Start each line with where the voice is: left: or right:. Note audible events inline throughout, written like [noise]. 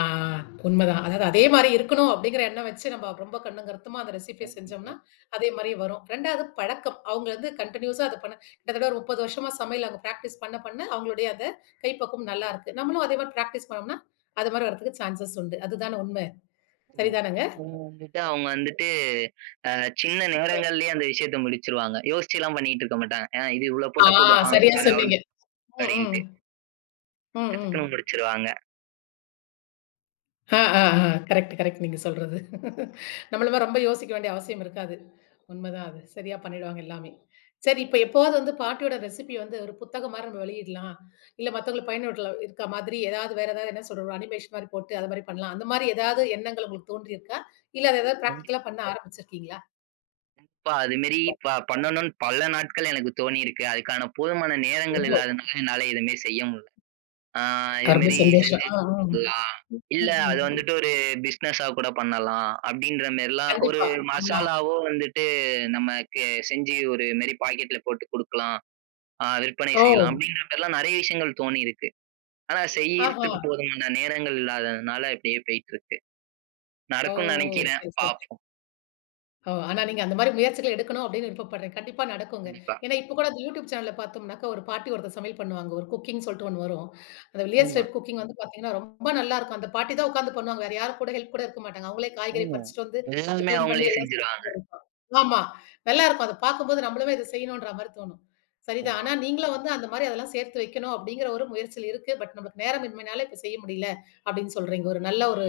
left: ஆ உண்ம தான். அதாது அதே மாரி இருக்கணும், அப்படிங்கற எண்ணம் வச்சு நாம ரொம்ப கண்ணும் கருத்துமா அந்த ரெசிபிய
right: ம். ஆ,
left: செஞ்சோம்னா, அதே மாரி வரும். 2ஆவது பழக்கம். அவங்க வந்து, கண்டினீயூஸா அதப் பண்ண கிட்டத்தட்ட 30 வருஷமா சமையல அவங்க ப்ராக்டிஸ் பண்ண, பண்ண அவங்களோடய அத கைப்பக்குவம் நல்லா
right: ம்.
left: இருக்கு. நம்மளும் அதே மாரி ப்ராக்டிஸ் பண்ணோம்னா, அது மாதிரி வர்றதுக்கு சான்சஸ் உண்டு. அதுதான உண்ம!
right: ம்.
left: சரிதானங்க?
right: அவங்க வந்துட்டு அவங்க வந்துட்டு, அ சின்ன
left: உண்ம.
right: நேரங்கலயே அந்த விஷயத்த முடிச்சிருவாங்க. யோசிச்சுலாம் பண்ணிட்டு இருக்கமாட்டாங்க. ஏன்னா "இது இவ்ளோ
left: ஆ,
right: போட்டா போதும். அம்.
left: சரியா
right: அது அவ்ளவ்"
left: சொன்னீங்க. ம்.
right: அப்டின்னுட்டு.
left: ம். ம்.
right: டக்
left: ம்.
right: டக்குன்னு முடிச்சிருவாங்க.
left: ஆ, ஆ, அ. Correct correct. நீங்கச் சொல்றது! [chuckles] நம்மள மாரி ரொம்ப யோசிக்க வேண்டிய அவசியம் இருக்காது. உண்ம தான் அது. சரியா பண்ணிடுவாங்க எல்லாமே. சரி, இப்ப எப்பவாவது வந்து பாட்டியோட ரெசிபி வந்து ஒரு புத்தகம் மாரி நம்ம வெளியிடலாம், இல்ல மத்தவங்களுக்கு பயனுட்டலா இருக்க மாதிரி ஏதாவது வேற ஏதாவது என்ன சொல்றது அனிமேஷன் மாரி போட்டு, அது மாதிரி பண்ணலாம். அந்த மாரி ஏதாவது எண்ணங்கள் உங்களுக்குத் தோன்றியிருக்கா? இல்ல அது ஏதாவது
right: கண்டிப்
left: ப்ராக்டிகல்லா பண்ண ஆரம்பிச்சு இருக்கீங்களா?
right: இப்பா அது மாரி ப பண்ணணும்ன்னு, பல நாட்கள் எனக்குத் தோணியிருக்கு. அதுக்கான போதுமான நேரங்கள்
left: ரொம்ப
right: இல்லாததுனால என்னால எதுவுமே செய்ய முடில. அ இது
left: அ ரொம்ப
right: மாரி
left: சந்தோஷம்.
right: செஞ்சு
left: அ, ஆம்.
right: கொடுக்கலாம். இல்ல
left: ம்.
right: அது
left: ம்.
right: வந்துட்டு, ஒரு பிஸ்னஸ்ஸா கூடப் பண்ணலாம். அப்டின்ற மாரிலாம் ஒரு
left: கண்டிப்பா. ஆமா.
right: மசாலாவோ வந்துட்டு, நமக்கு செஞ்சு ஒரு இது மாரி ஒரு பாக்கெட்ல போட்டு குடுக்கலாம், அ விற்பனை செய்யலாம்.
left: ஓ!
right: அப்டின்ற மாரிலாம் நிறையா விஷயங்கள் தோணியிருக்கு. ஆனா
left: ஆஹா!
right: செய்யறதுக்கு போதுமான நேரங்கள் இல்லாததுனால அப்டியே போயிட்டுருக்கு.
left: ஓ!
right: நடக்கும்
left: ஓ!
right: நினைக்கிறேன்.
left: சரி, சரி.
right: பாப்போம்.
left: ஓ! ஆனா நீங்க அந்த மாரி முயற்சிகள எடுக்கணும், அப்டின்னு விருப்பப்பட்றேன். கண்டிப்பா நடக்குங்க.
right: கண்டிப்பா.
left: ஏனா இப்ப கூட இந்த YouTube channelல பார்த்தோம்னாக்க, ஒரு பாட்டி ஒருத்தர் சமையல் பண்ணுவாங்க. ஒரு குக்கிங் சொல்ட்டு ஒண்ணு வரும். அந்த "வில்லேஜ்
right: ஆமா.
left: டைப் குக்கிங்" வந்து பாத்தீங்கன்னா, ரொம்ப நல்லா இருக்கும். அந்தப் பாட்டி தான் உக்காந்து பண்ணுவாங்க. வேற யாரும் கூட ஹெல்ப் கூட இருக்க மாட்டாங்க. அவங்களே காய்கறி
right: ஆமா.
left: பறிச்சிட்டு வந்து, அத
right: எல்லாமே
left: க்ளீன் பண்ணி
right: அவங்களே
left: எல்லாம்
right: செஞ்சுருவாங்க.
left: செய்வாங்க. ஆமா நல்லா இருக்கும். அத பாக்கும்போது, நம்மளும் இத செய்யணும்ன்ற மாதிரி தோணும். சரி தான்.
right: ஆமா.
left: ஆனா, நீங்களும் வந்து அந்த மாதிரி அதெல்லாம் சேர்த்து வைக்கணும், அப்டிங்கிற ஒரு முயற்சி இருக்கு. பட் நமக்கு நேரமின்மைனால இப்ப செய்ய முடியல, அப்டின்னு சொல்றீங்க. ஒரு நல்ல ஒரு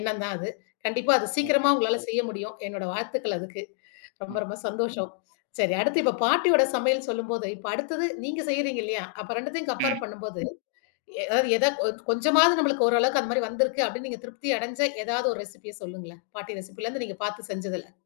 left: எண்ணம் தான் அது. கண்டிப்பா அத
right: ம்.
left: சீக்கிரமா உங்களால செய்ய முடியும். என்னோட வாழ்த்துக்கள் அதுக்கு. ரொம்ப
right: ம்.
left: ரொம்ப சந்தோஷம். சரி அடுத்து இப்ப பாட்டியோட சமையல் சொல்லும்போது, இப்ப அடுத்தது நீங்க செய்யுறீங்க இல்லையா? அப்ப 2தயும் கம்பேர்
right: ம்.
left: பண்ணும்போது, எ
right: ம்.
left: ஏதாது ஒச் கொஞ்சமாது நம்மளுக்கு ஓரளவுக்கு அந்த மாரி வந்திருக்கு அப்படின்னு, நீங்கத் திருப்தி அடைஞ்ச ஏதாது ஒரு ரெசிபி சொல்லுங்களேன். பாட்டி ரெசிபில இருந்து நீங்கப் பாத்து செஞ்சதுல.